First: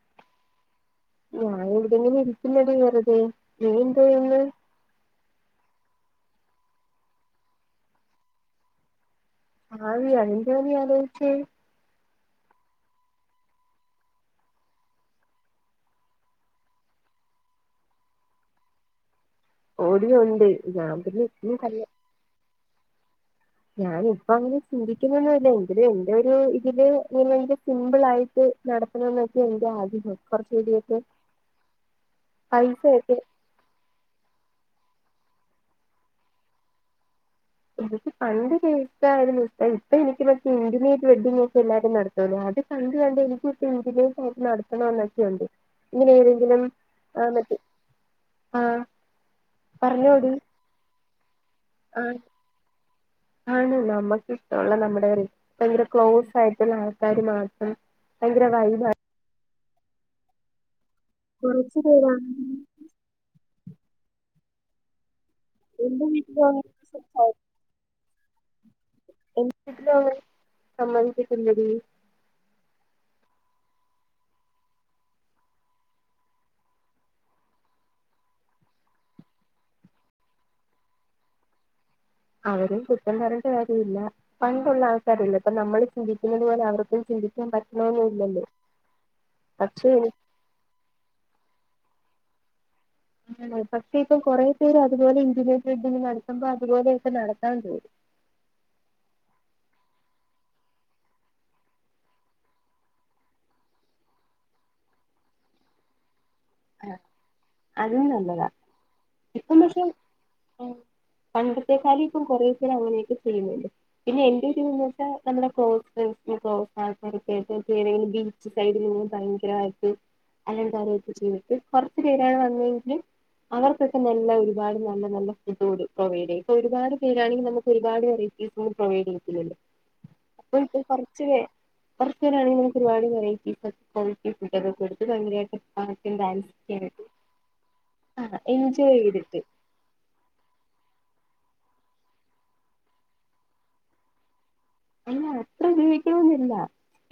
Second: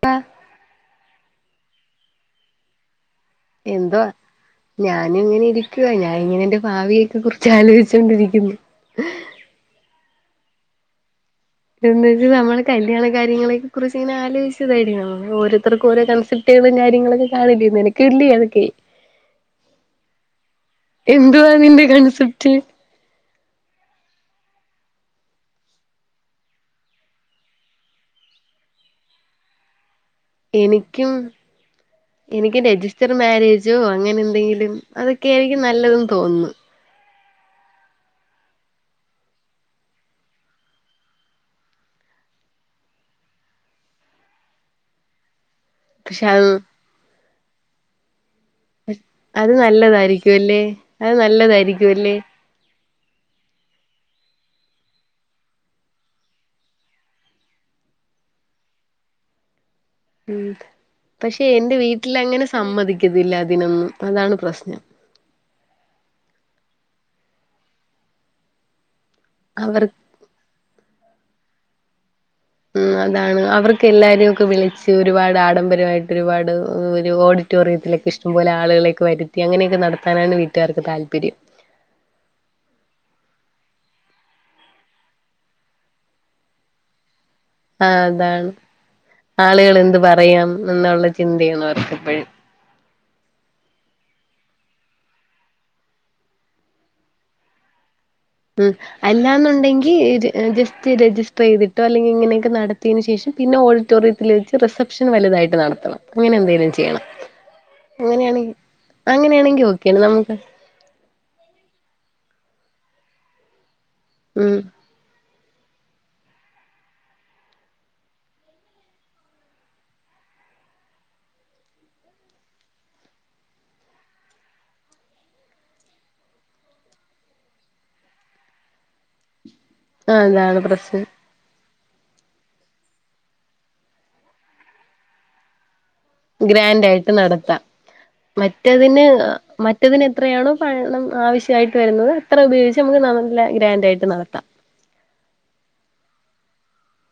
പ ഞാൻ ഇവിടിങ്ങനെ ഇരിക്കുന്നെടി വെറുതെ. നീ എന്ത് എന്തോ ചെയ്യുന്നു ഞാനും ഇങ്ങനെരു ക്കുവ ഞാനിങ്ങനെ എന്റെ ഭാവിയൊക്കെ കുറിച്ച് ആലോചിച്ചോണ്ടിരിക്കുന്നു. ഭാവിയ എന്തുവാ നീ ആലോയിച്ചേ ഇത വെ നമ്മൾ കല്യാണ കാര്യങ്ങളെ കുറിച്ച് ഇങ്ങനെ ആലോചിച്ചതായിരിക്കുംമ്മ ഓരോരുർക്കും ഓരോ കൺസെപ്റ്റുകളും കാര്യങ്ങളുക്കെ കാണന്ന് എനക്ക് ഇല്ലേ അതൊക്കെ. ഓടി ഒണ്ട്. ഞാ പിന്നെ എന്തുവാ എപ്പോഴും ക നിന്റെ കൺസെപ്റ്റ് ഞാന ഇപ്പ അങ്ങനെ ചിന്തിക്കുന്നൊന്നല്ല എങ്കിലും എന്റെ ഒരു ഇതില് ഇങ്ങനെ സിമ്പിൾ ആയിട്ട് നടത്തണ എന്നൊക്കെ എന്റെ ആഗ്രഹം. കുറച്ചുകൂടിയൊക്കെ എനിക്കും എനിക്ക് രജിസ്റ്റർ പൈസയൊക്കെ മാരേജോ അങ്ങനെ എന്തെങ്കിലും അതൊക്കെ ആയിരിക്കും നല്ലതെന്ന് തോന്നുന്നു. എനിക്ക് പണ്ട് കേട്ടരുന്നു. ഇപ്പ ഇപ്പൊ എനിക്ക് മറ്റേ ഇന്റിമേറ്റ് വെഡ്ഡിംഗോക്കെ എല്ലാരും നടത്തുല്ലേ അത് കണ്ട് കണ്ട് എനിക്കിപ്പ ഇന്റിമേട്ടായിട്ട് നടത്തണോന്നൊക്കെയുണ്ട്. പഷ ആ അത് പറഞ്ഞോടി നല്ലതായിരിക്കും അല്ലെ. അത് നല്ലതായിരിക്കും ആ അല്ലേ. ആണ് നമ്മുക്ക്ഷ്ടഒള്ള നമ്മുടെ ഭയങ്കര ക്ലോസ് ആയിട്ടുള്ള ആൾക്കാര് മാത്രം ഭയങ്കര വഴി ഉം പക്ഷെ എന്റെ കുറച്ചു പേരാണെങ്കി വീട്ടിലങ്ങനെ സമ്മതിക്കതില്ല. അതിനൊന്നും അതാണ് പ്രശ്നം. എന്ത വീട്ട എങ്കിലും അവർ അവ സമ്മദിപ്പിച് എല്ലടി. ഉം അതാണ് അവർക്ക് എല്ലാരും ഒക്കെ വിളിച്ച് ഒരുപാട് ആഡംബരമായിട്ട് ഒരുപാട് ഒരു ഓഡിറ്റോറിയത്തിലൊക്കെ ഇഷ്ടംപോലെ ആളുകളേക്കെ വരുത്തി അങ്ങനെയൊക്കെ നടത്താനാണ് വീട്ടുകാർക്ക് താല്പര്യം. അവരും കുറ്റം പറേണ്ട കാര്യ ഇല്ല പണ്ടുള്ള ആൾക്കാരല്ല ഇപ്പ നമ്മള് ചിന്തിക്കുന്നത് പോലെ അവർക്കും ചിന്തി ആ അതാണ് ആളുകൾ പക്ഷെ എന്ത് പറയാം എന്നുള്ള ചിന്തേണ്‌ അവർക്കെപ്പോഴും. അ പക്ഷേ ഇപ്പൊ കൊറേ പേര് അതുപോലെ ഇന്റിമേറ്റ് വെഡിങ് നടത്തുമ്പോ അതുപോലെക്കെ നടത്താ തോന്നും. ഉം അല്ലാന്നുണ്ടെങ്കി ജസ്റ്റ് രജിസ്റ്റർ ചെയ്തിട്ടോ അല്ലെങ്കില് ഇങ്ങനെയൊക്കെ നടത്തിയതിന് ശേഷം പിന്നെ ഓഡിറ്റോറിയത്തില് വെച്ച് റിസപ്ഷൻ വലുതായിട്ട് നടത്തണം. അങ്ങനെ എന്തെിലും ചെയ്യണം അതും നല്ലതാ അങ്ങനെയാണെങ്ക ഇപ്പം അങ്ങനെയാണെങ്കി ഓക്കെയാണ് പക്ഷെ നമുക്ക് ഇ കുറേസ അങ്ങനെയൊക്കെ ചെയ്യുന്നുണ്ട്. പിന്നെ എന്റെ ഉം വിരി എന്ന് വച്ചാ നമ്മുടെ കോക്കെട്ട് ബീച്ച് സൈഡിൽ നി ഭയങ്കരമായിട്ട് അല്ല കാര്യൊക്കെ ചെയ് കുറച്ചു പേരാണ് വന്നതെങ്കിലും അവർക്കൊക്കെ നല്ല ഒരുപാട് നല്ല നല്ല ഫുഡ് കൂ പ്രൊവൈഡ് ചെയ്യും. ഇപ്പൊ ഒരുപാട് പേരാണെങ്കിനമുക്ക് ഒരുപാട് വെറൈറ്റീസ് ഒും പ്രൊവൈഡ് ചെയ്യതില്ലല്ലോ ആഹ് അതാണ് പ്രശ്നം. [unintelligible] ആയിട്ട് ഗ്രാൻഡായിട്ട് നടത്താം. ആ എൻജോയ് മറ്റതിന് ചെയ്തിട്ട് മറ്റതിന് എത്രയാണോ പണം ആവശ്യ യിട്ട് വരുന്നത് എത്ര ഉപയോഗിച്ച് നമുക്ക് നല്ല ഗ്രാൻഡ് ആയിട്ട് നടത്താം. അല്ല അത്ര ജീവിക്കുന്നില്ല.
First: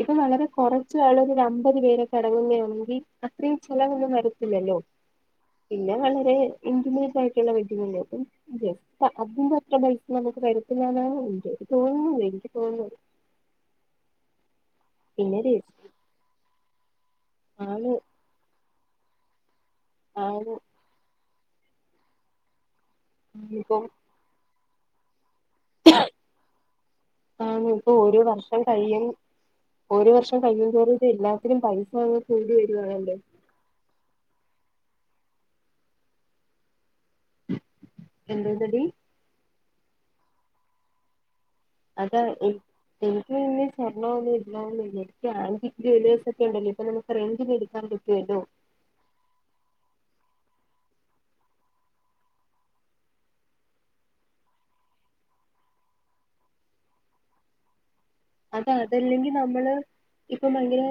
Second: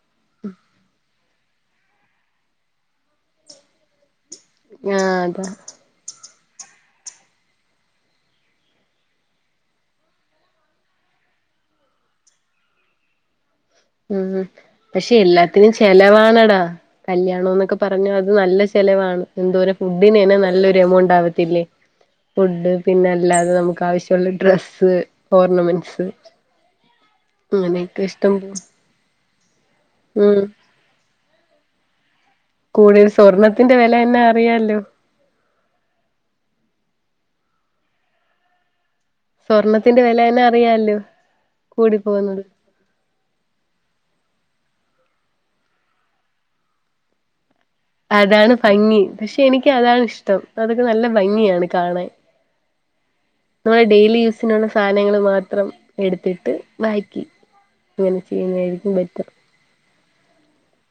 ഇപ്പ വളരെ കുറച്ച ആള്ള ഒര അ മുപ്പത് പേരെക്കെ അടങ്ങുകയാണെങ്കിൽ അത്രയും ചെലവന്ന് മരു ഇല്ല ല്ലോ ആഹ് അതാ പിന്നെ വളരെ ഇൻ്റിമേറ്റ് ആയിട്ടുള്ള വെഡ്ഡിംഗ് അല്ലേ അപ്പൊ ജസ്റ്റ് അതിന്റെ അത്ര പൈസ നമുക്ക് വരുത്തുന്ന എന്നാണ് ഉണ്ട്ത് തോന്നുന്നത്ങ്കിൽ തോന്നോ ഉം പക്ഷെ എല്ലാത്തിനും ചെലവാണടാ കല്യാണം എന്നൊക്കെ ആണ് പറഞ്ഞ അത് നല്ല ചെ ചിലവാണ് എന്തോരം ഫുഡിന് തന്നെ ആണ് നല്ലൊരു എമൗണ്ട് ആവ ത്തില്ലേ ഫുഡ് പിന്നെ അല്ലാതെ നമുക്ക് ഇപ്പം ആവശ്യമുള്ള ഡ്രസ്സ് സതെ ഓർണമെന്റ്സ് ആണ് അങ്ങനെയൊക്കെ ഇഷ്ടം പോലെ ഒരു വർഷം കഴിയ തോര ഇത ഇല്ല ഒത്തിരിയും പൈസആവു കൂടുതൽ സ്വർണത്തിന്റെ വില അ ന്നെ അറിയാല്ലോ എന്ത്ണ്ടടി സ്വർണത്തിന്റെ വിലയന്നെ അറിയാല്ലോ അതാ എ എനക്ക്പിന്നെ സ്വർണം ഒന്നും ഇല്ലാരുന്നെല്ലോ എനിക്ക് ആന്റിക്ക് ജ്വല്ലറ്സ് ഒക്കെ ഉണ്ടല്ലോ ഇപ്പൊ നമുക്ക് റെൻഡിന് എടുക്ക അതാണ് ഭംഗി പക്ഷെ എനിക്ക് അതാണ് ഇഷ്ടം അതൊക്കെ നല്ല ഭംഗിയാണ് കാണാൻ നമ്മുടെ ഡെയിലി യൂസിനുള്ള സാധനങ്ങള് മാത്രം എടുത്തിട്ട് ബാക്കി അങ്ങനെ അത് ചെയ്യുന്നായിരിക്കും ബെറ്റർ അതല്ലെങ്കിൽ നമ്മള് ഇപ്പൊ ഭയങ്കര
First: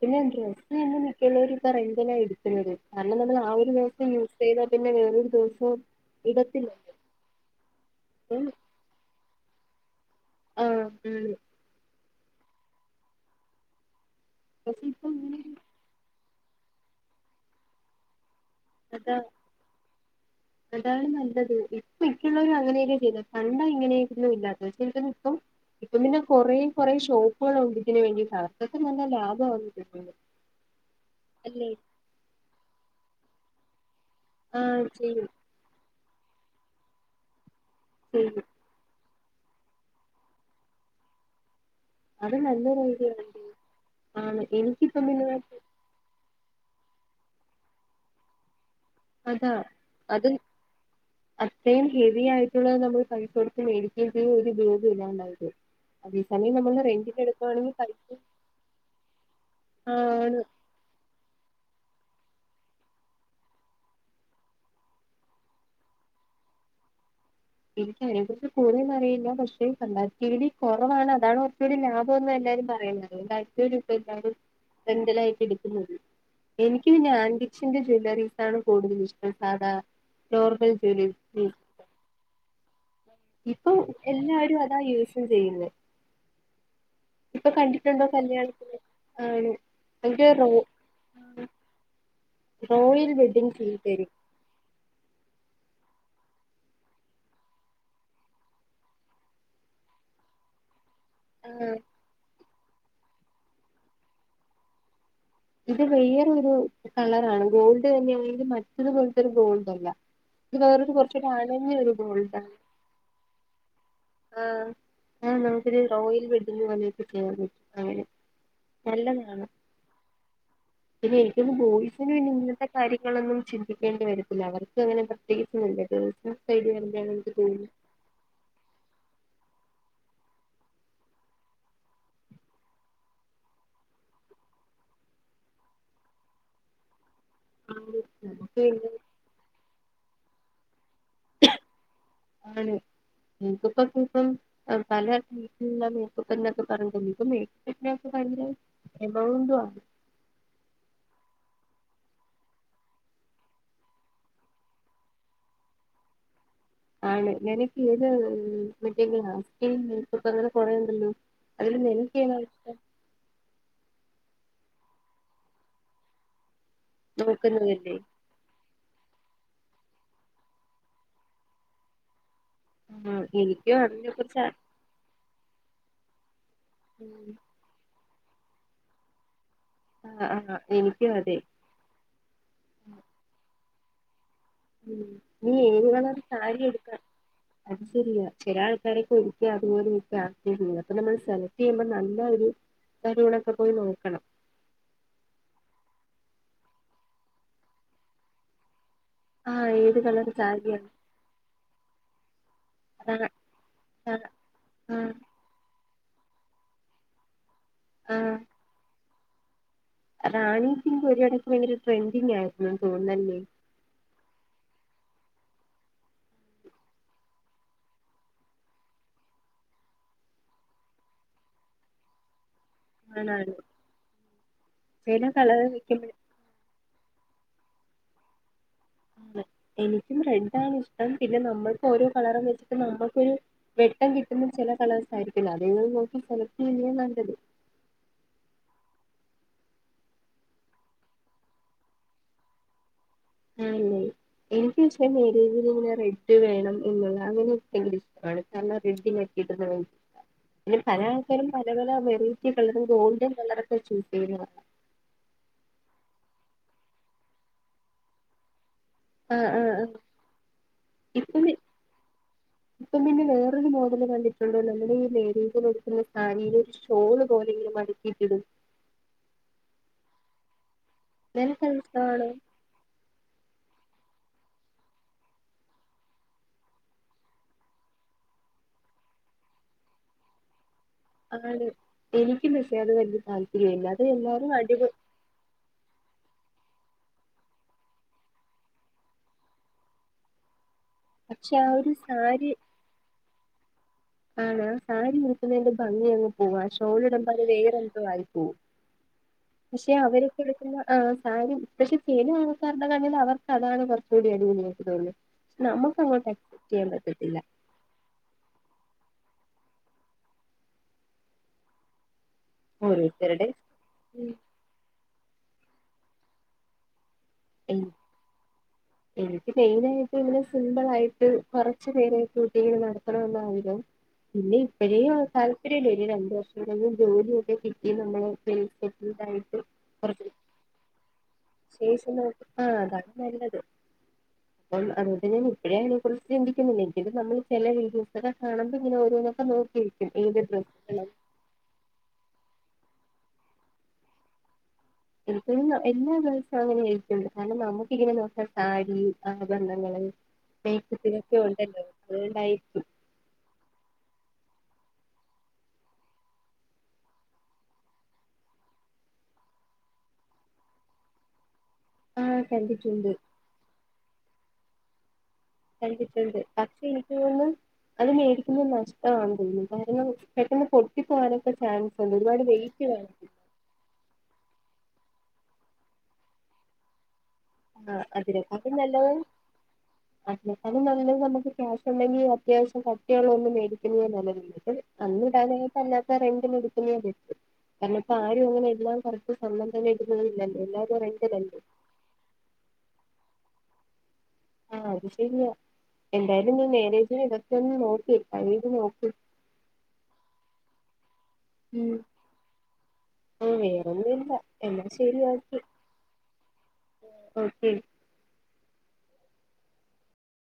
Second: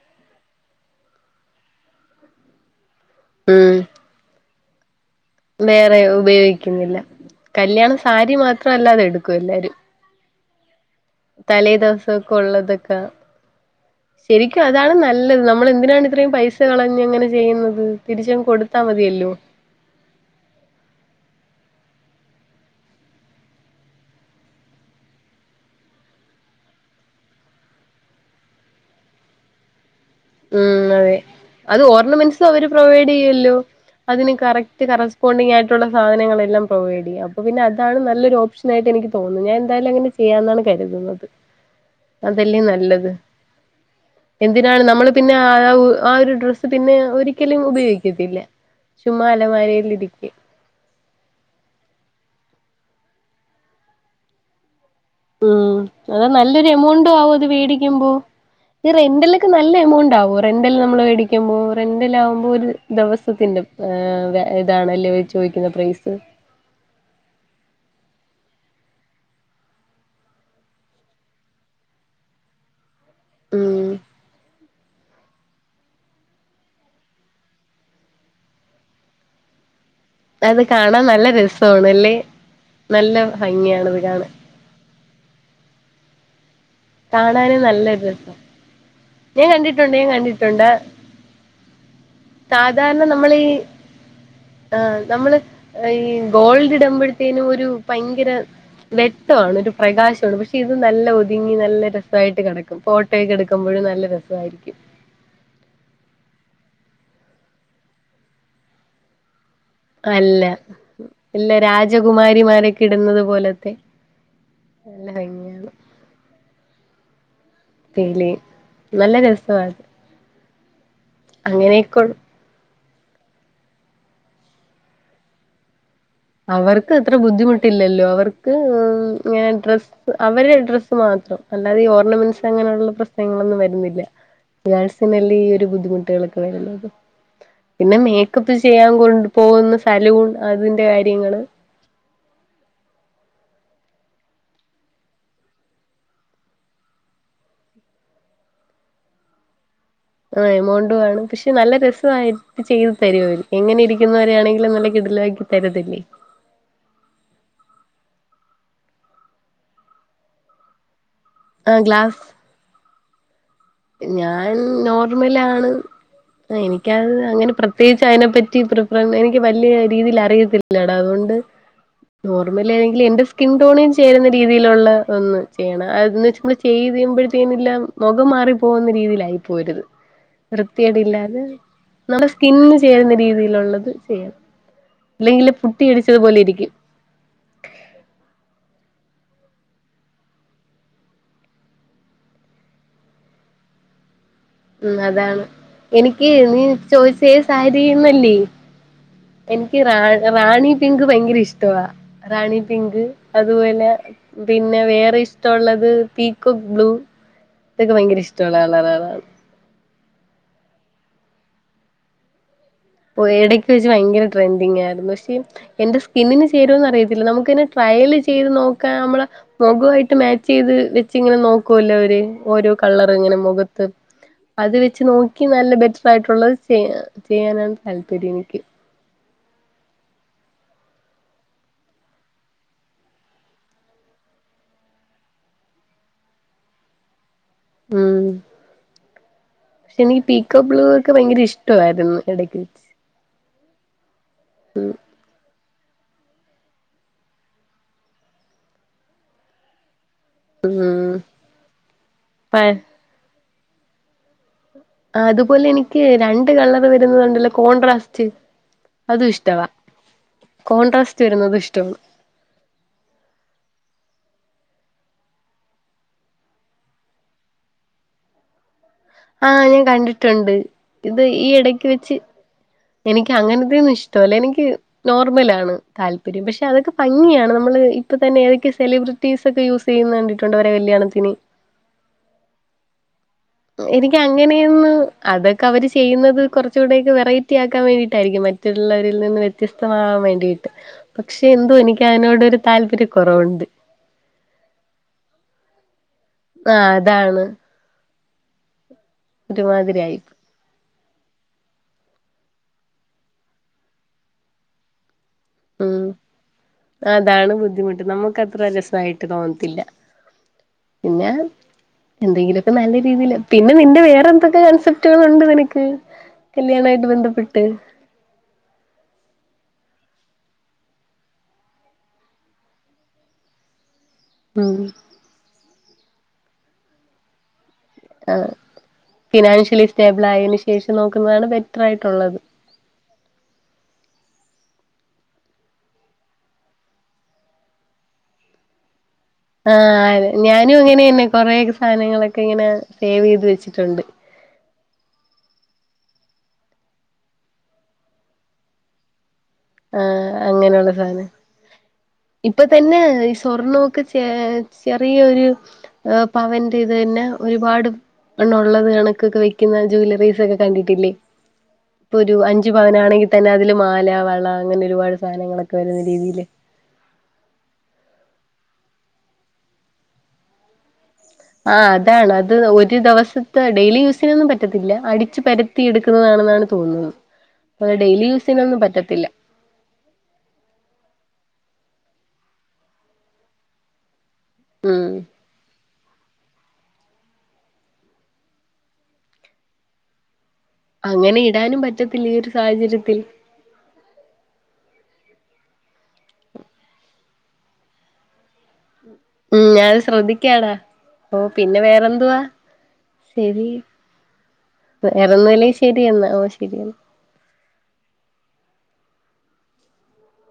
പിന്നെ ഡ്രസ് തന്നെ മിക്കഉള്ളവരും ഇപ്പോ റെൻ്റിനാ എടുക്കുന്നത് കാരണം നമ്മൾ ആ ഒരു ഉം ദിവസം യൂ ത് കഴിഞ്ഞപിന്നെവെറും വേറെ ഉപയോഗിക്കുന്നില്ല കല്യാണം സാരി മാത്രംല്ലാതെ എടുക്കും എല്ലാരും ആഹ തലേദിവസം- ക്കൊള്ളതെക്ക ശരിക്കും പക്ഷെ അതാണ് ഇപ്പൊ ഇങ്ങനെ നല്ലത് നമ്മളെന്തിനാണ് ഇത്രയും പൈസ സ കളഞ്ഞങ്ങനെ ചെയ്യ്ന്നത് അതാ അതാണ് നല്ലത് മിക്കള്ളവരും അങ്ങനെയൊക്കെയാ ചെയ്യ്ന്നെ പണ്ടാ ഇങ്ങനെയൊന്നും ഇല്ലത്തെ ഇപ്പം ഇപ്പം പിന്നെ കൊറേ കൊറേ ഷോപ്പുകൾ ഒണ്ട് ഇതിന് വേണ്ടിട്ട് അവർക്കൊക്കെ നല്ല ലാഭവുന്നെ മ് അതെ അത് ഓർണമെന്റ്സും അവര് പ്രൊവൈഡ് ചെയ്യല്ലോ [inaudible] അതിന് ആഹ് കറക്റ്റ് ചെയ്യും കറസ്പോണ്ടിങ്ങായിട്ടുള്ള സാധനങ്ങളെല്ലാം പ്രൊവൈഡെയ്യ അപ്പൊ പിന്നെ അ അതാണ് നല്ലൊരു ചെയ്യും ഓപ്ഷനായിട്ടനിക്ക് തോന്നുന്നു ഞാൻ എന്തായാലും അങ്ങനെ ചെയ്യാന്നാണ് കര്തുന്നത് അത് നല്ലൊരു ഐഡിയാണടീ ആണ് എന്തിനാണ് എനിക്കിപ്പൊ നമ്മള് ബ പിന്നെ ആ [unintelligible] ആ ഒരു ഡ്രസ് പിന്നെ ഒരിക്കലും ഉപയോഗിക്കത്തില്ല ചുമ്മാ അതാ അലമാരയിൽ അത് ഇരിക്കും അത്രയും ഹെവി ആയി ട്ടുള്ളത് നമ്മൾ പൈസ കൊടുത്ത് മേടിക്യേം ചെയ്യും ഒരു ഗ്രൂ മ് അത് നല്ലൊരു എമൗണ്ട് റെന്റിന് ആവും അത് എടുക്കുവാണെങ്കിൽ പൈസ വേടിക്കുമ്പോ ഈ റെന്റലൊക്കെ നല്ല എമൗണ്ട് ആവോ ആണ് റെന്റല് നമ്മൾ വേടിക്കുമ്പോ റെന്റലാവുമ്പോ ഒരു ദെവസത്തിന്റെ ഏഹ് ഇത ഇതാണല്ലേ അവര് ചോദിക്കുന്നെ പ്രൈസ് എനിക്കതിനെ കുറിച്ച് കൂടുതലറിയില്ല പക്ഷേ കമ്പാരിറ്റിവലി കൊറവാണ് അതാണ് കൊറ്ച്ചൂടി ലാഭം എന്ന എല്ലാരും പറയുന്നെ ഉം അത്ണ്ടാക്കിയോളിപ്പന്തായാലും റെന്റലായിട്ട് എടുക്ക്ന്നത് എനിക്ക് പിന്നെ ആന്റിക്ഷന്റെ ജ്വല്ലറീസാണ് കൂടുതലിഷ്ടം സാധാ അത് നോർമൽ കാണാൻ നല്ല ജ്വല്ലറീസ് രസോണല്ലേ ഇപ്പൊ എല്ലാരും അതാ യൂസും ചെയ്യ്ന്നേ കാണാനും നല്ലൊരു രസ കല്യാണത്തിന് ഞാൻ ആണ് കണ്ടിട്ടുണ്ട് ഞാൻ എനിക്ക് റോ കണ്ടിട്ടുണ്ട് സാധാരണ റോയൽ നമ്മളീ വെഡ്ഡിങ് ചെയ്തു തരും ആ നമ്മള് ഈ ഗോൾഡ് ഇടമ്പോഴത്തേനും ഒരു ഭയങ്കര വെട്ടൊവാണ് ഒരു പ്രകാശവാണ് പക്ഷെ ഇതൊ നല്ല ഒതുങ്ങി നല്ല രസായിട്ട് കെട ക്കും ഫോട്ടോയൊക്കെ എടുക്കുമ്പോഴും ന നല്ല രസവായിരിക്കും ഇത് വേറൊരു കളറാണ് ഗോൾഡ് തന്നെയായെലും മറ്റൊരു പോലത്തെരു ഗോൾ യല്ല അല്ല വേറൊരു കൊറച്ചൂടെ ഇല്ല അണഞ്ഞൊരു ഗോൾഡാ രാജകുമാരിമാരൊക്കെ ഇടുന്നത് പോലത്തെ നല്ല ആഹ് ഭംഗിയാണ് നമുക്കൊരു റോയൽ വെഡിങ് [unintelligible] [unintelligible] പിന്നെല്ലെ നല്ല രസാണത് പിന്നെ എനിക്കൊന്നും ബോയിസ് [unintelligible] ആ കാര്യങ്ങളൊന്നും ചിന്തിക്കേണ്ടി വരത്തില്ല അവർക്ക് അങ്ങനെ പ്രത്യേകിച്ച് ഒന്നുല്ലതും അവർക്ക് ഇത്ര ബുദ്ധിമുട്ടില്ലല്ലോ അവർക്ക് ഇങ്ങനെ ഡ്രസ്സ്. അവരെ ഡ്രസ്സ് മാത്രം അല്ലാതെ ഈ ഓർണമെന്റ്സ് അങ്ങനെയുള്ള പ്രശ്നങ്ങളൊന്നും വരുന്നില്ല, ഗേൾസിന് അല്ലെ ഈ ഒരു ബുദ്ധിമുട്ടുകൾ ഒക്കെ വരുന്നത്. പിന്നെ ആണ് മേക്കപ്പ് നമുക്ക് ചെയ്യാൻ പിന്നെ കൊണ്ട് പോകുന്നു. സലൂൺ അതിന്റെ കാര്യം. ആണ് എനിക്ക് ഇപ്പം ഇപ്പം പല സിറ്റുള്ള മോപ്പ് എന്റെടുത്ത്‌ പറഞ്ഞിട്ടുണ്ട് ഇപ്പേ [unintelligible] ഭയങ്കര എമൗണ്ട്. ആഹ് എമൗണ്ടും ആണ് പക്ഷെ നല്ല രസവായിട്ട് ചെയ്തു തരും അവരെ എങ്ങനെയിരിക്കുന്നവർ ആണെങ്കിലും നല്ല കിടിലൻ ആക്കി തരത്തില്ലേ. ആണ് ഞാൻ ഈ പേര് കിട്ടിയെങ്കിലാ സ്കിൻ അങ്ങനെത്തെ കൊറെയുണ്ടല്ലോ. ആ അവരൊരു നിനക്ക് ഗ്ലാസ് ഏത് ഇഷ്ടം. ഞാൻ നോർമൽ ആണ്. എനിക്കത് അങ്ങനെ നോക്കുന്നതല്ലേ പ്രത്യേകിച്ച് അതിനെപ്പറ്റി പ്രിപ്പയർ. എനിക്ക് വലിയ രീതിയിൽ അറിയത്തില്ലടാ അതുകൊണ്ട്. നോർമൽ ആണെങ്കിൽ ആഹ് എന്റെ സ്കിൻ എനിക്കും ടോണിൽ അതിനെ ചേരുന്ന കുറിച്ച് രീതിയിലുള്ള ഒന്ന് ചെയ്യണം അതിന്. ച്ചു ചെയ്തു കഴിയുമ്പത്തേനു എല്ലാം. മുഖം മാറി. പോകുന്ന രീതിയിലായി. പോകരുത് ആഹ് ആഹ് വൃത്തികേട് എനിക്കും അതെ ഇല്ലാതെ നല്ല സ്കിന് ചേരുന്ന രീതിയിലുള്ളത്. പ് ചെയ്യ ഉം നീ ഏത് കളർ സാരി ഇരിക്കും എടുക്കാ? അത് ശരിയാ ചില ആൾക്കാരെക്കൊര് ക്കെ അതുപോലെ [unintelligible] അപ്പ നമ്മൾ സെലക്ട് ചെയ്യുമ്പോ നല്ല ഒരു [unintelligible] പോയി നോക്കണം മ് അതാണ്. എനിക്ക് നീ ചോദിച്ചേത് സാരിന്നല്ലേ. ആഹ് എനിക്ക് റാ ഏത് കളർ റാണി സാരിയാണ് പിങ്ക് ഭയങ്കര ഇഷ്ടവാ. രാണി പിങ്ക് അതാ അതുപോലെ പിന്നെ ആഹ് വേറെ ഇഷ്ടവുള്ളത് പീക്കോക് ബ്ലു ഇതൊക്കെ ഭയങ്കര ഇഷ്ടവുള്ള കളറേളാണ്. അഹ് റാണി പിങ്ക് ഒരിടക്ക് ഭയങ്കര ട്രെൻഡിങ് ആയി ഓഹ് എടയ്ക്ക് വെച്ച് ഭയങ്കര ട്രെൻഡിങ് ആയിരുന്നു പശ് [unintelligible] എന്റെ സ്കിന്നിന് ചേരോന്ന് അറിയത്തില്ല. നമുക്ക് ഇങ്ങനെ ട്രയൽ ചെയ്ത് നോക്കാ ഞമ്മളെ മൊഖൊ ആയിട്ട് മാച്ച് ചെയ്ത് വെച്ച് ഇങ്ങനെ നോക്കുവല്ലോ അവര്. ഓരോ കളർ ഇങ്ങനെ ആണാണ് മുഖത്ത് അത് വെച്ച് ചില നോക്കി കളർ നല്ല ബെറ്റർ വെക്കുമ്പഴ് ആയിട്ടുള്ളത് ചെയ് ഏഹ് ചെയ്യാനാന്ന് താല്പര്യഎനിക്ക് ആണ് എനിക്കും റെഡ് ആണ് ഇഷ്ടം. പിന്നെ നമ്മൾക്ക് ഓരോ കളറും വെച്ചിട്ട് നമ്മക്കൊരു വെട്ടം കിട്ടുമ്പം ചെല കളേഴസ് ആയിരിക്കില്ല അതൊന്ന് നോക്കി സെലക്ട് ചെയ്യുന്നേ നല്ലത്. ഉം പക്ഷെ എനിക്ക് പീക്കോക് ബ്ലൂ ഒക്കെ ഭയങ്കര ഇഷ്ടവായിരുന്ന് എടക്ക് വച്ച്. ആഹ് ല്ലേ എനിക്ക് പഷേ [unintelligible] ഡ് വേണം എന്നുള്ള അങ്ങനെയൊക്കെ എൻറെ ഇഷ്ടമാണ് കാരണം റെഡിനൊക്കെ കിട്ടുന്ന [unintelligible] പിന്നെ പല ഉം ആൾക്കാരും പല പല വെറൈറ്റി പ കളറ് ഗോൾഡൻ കളറ് [unintelligible] അതുപോലെ എനിക്ക് രണ്ട് കളറ് വരുന്നതുണ്ടല്ലോ കോൺട്രാസ്റ്റ് അതും ആഹ് ഇഷ്ടവാ ആഹ് ആഹ് കോൺട്രാസ്റ്റ് ഇപ്പം വരുന്നതും ഇഷ്ടവാണ് ഇപ്പം പിന്നെ വേറൊരു [unintelligible] നമ്മുടെ ഈ മേരേജിന് ഉടുക്കുന്ന സാരിടെ ഒരു ഷോള് പോലെ ഇങ്ങനെ മടക്കിട്ടിടും ആഹ് ഞാൻ കണ്ടിട്ടുണ്ട് ഇത് ഈ ഇടക്ക് വെച്ച് നിനക്കതിഷ്ടാണോ എനിക്ക് അങ്ങനത്തെ ഒന്നും ഇഷ് ഇഷ്ടവല്ല എനിക്ക് നോർമലാണ് താൽപ്പര്യം, പക്ഷേ അതൊക്കെ ഭംഗിയാണ്, നമ്മള് ഇപ്പത്തന്നെ ഏതൊക്കെയോ സെലിബ്രിറ്റീസൊക്കെ യൂസ് ചെയ്യുന്ന കണ്ടിട്ടുണ്ട് [unintelligible] ആണ് എനിക്ക് [unintelligible] വലിയ താൽ എനിക്ക് അങ്ങനെയന്ന് അതൊക്കെ അവര് ചെയ്യുന്ന ത് കൊറച്ചൂടിയൊക്കെ വെറൈറ്റി ആക്കാൻ വേണ്ടിയിട്ടായിരിക്കും മറ്റുള്ളരിൽ നിന്ന് വ്യത്യസ്തമാവാൻ വേണ്ടിയി പക്ഷെ ആ എന്തോ ഒരു എനിക്ക് സാരി അതിനോടൊരു താല്പര്യ കൊറവു അ ആണ് ആ സാരി ഉടുക്കുന്നതിന്റെ ഭംഗി അങ്ങ് പോവാ ആ ആഹ് അതാണ് ഷോളിടുമ്പഴ് വേറെ എന്തോ ആയി. [unintelligible] പക്ഷെ ഒരുമാതിരിയായി അവരീ കൊടുക്കുന്ന ആ സാരി പക്ഷേ ചില ആൾക്കാരുടെ കണ്ണിൽ അവർക്ക് അതാണ് കൊറച്ചൂടി അടിപൊളിയായിട്ട് തോന്നിയേ. ഉം അതാണ് ബുദ്ധിമുട്ട് നമുക്ക് അത്ര രസവായി തോന്നത്തില്ല പിന്നെ എന്തെങ്കിലൊക്കെ നല്ല രീതിയില് ഓരോരുത്തരുടെ പിന്നെ നിന്റെ വേറെ എന്തൊക്കെ കൺസെപ്റ്റുകളുണ്ട് നിനക്ക്. [unintelligible] കല്യാണായിട്ട് ബന്ധ എൻ എനിക്ക് മെയിൻ ആയി ഇങ്ങനെ സിമ്പിൾ ആയിട്ട് കൊറച്ചു പേരെ കൂട്ടി നടത്തണെന്നാ ആഗ്രഹം. ഇല്ല ഉം ഇപ്പഴേ താല്പര്യല്ലേ ഈ രണ്ടു വർഷം [unintelligible] ജോലിയൊക്കെ കി ആ ഫിനാൻഷ്യലി സ്റ്റേബിൾ കുറച്ച് ആയേന് ശേഷം നോക്കുന്നതാണ് ബെറ്റർ ആയിട്ടുള്ളത്. ആ അതാണ് നല്ലത് അപ്പം അതുകൊണ്ട് ഞാൻ ഇപ്പഴേ അതിനെ കുറിച്ച് ചിന്തിക്കുന്നില്ല, എങ്കിലും നമ്മള് ചെല വീഡിയോസൊക്കെ കാണുമ്പോ ഇങ്ങനെ ഓരോന്നൊ ആ ഞാനും അങ്ങനെ തന്നെ കൊറെ ഒക്കെ സാധനങ്ങളൊക്കെ ഇങ്ങനെ സേവ് ചെയ്ത് വെച്ചിട്ടൊണ്ട്. ഉം എല്ലാ ഗേൾസും അങ്ങനെ ആയിരിക്കും കാരണം നമക്ക് ഇങ്ങനെ നോക്കാൻ സാരി ആ ആഭരണങ്ങള് അങ്ങനെയെള്ള സാധനം മേക്കപ്പിലൊക്കെ ഉണ്ടല്ലോ ഇപ്പം അതുകൊണ്ടായിരിക്കും തന്നെ ഈ സ്വർണോക്കെ ചേ യെ ചെറിയെര് പവൻ്റെ ഇത് തന്നെ ഒരുപാട് എണ്ണേള്ളാ കണക്കൊക്കെ വെക്ക്ന്ന ജുവല്ലറീസ് ഒക്കെ കണ്ടിട്ടില്ലേ ഇപ്പം ഒര് ആഹ് അഞ്ച് കണ്ടിട്ടുണ്ട് പവനണാങ്കി തന്നെ അതില് മാല, വള അങ്ങനെ ഒര്പാട് അത് എനിക്ക് തോന്നും [unintelligible] പി നഷ്ടണോന്ന് തോന്നു കാരണം പെട്ടെന്ന് പെ ആ അതാണ് അത് ഒര് വേണം ദെവസത്തെ ഡെയിലി യൂസിനൊന്നും പറ്റ ഇല്ലാ അടിച്ച് പരത്തി എടുക്കുന്നതാണെന്നാണ് തോന്നുന്നത് ആ ഡെയിലി അതിനേക്കാട്ടി യൂസിനൊന്നും നല്ലത് പറ്റത്തില്ല അതിനേക്കാട്ടി നല്ലത് നമക്ക് ക്യാഷ് ണ്ടെങ്കി അത്യാവിശ്യം കട്ടിയെള്ളെ ഒന്ന് മേടിക്ക്ന്നത് നല്ലത് ഉം അന്ന് ഇടാന് പിന്നെ ക റെൻ്റിന് എട്ക്ക്ന്നായാ [unintelligible] കരണം ഇപ്പം ആരും അങ്ങനെ എല്ലാം കറക്റ്റ് സ്വർണം തന്നെ ഇടുന്നവര് ഇല്ലല്ലോ അങ്ങനെ ഇടാനും പറ്റത്തില്ലി സാഹചര്യത്തിൽ ആ അത് ശെരിയാ എന്തായാലും നീ നേരെ ചൊവ്വേ ഇതൊക്കെ ഒന്ന് നോക്ക് [unintelligible] ഉം ഞാനും ശ്രദ്ധിക്കാടാ ഓ പിന്നെ വേറെന്തുവാ ആ ശെരി വേറൊന്നുമില്ല എന്നാ ശരി ഓക്കെ വേറെന്നുല്ലെങ്കി ശെരിയെന്നാ ഓ ശെരിയെന്നാ ഓക്കെ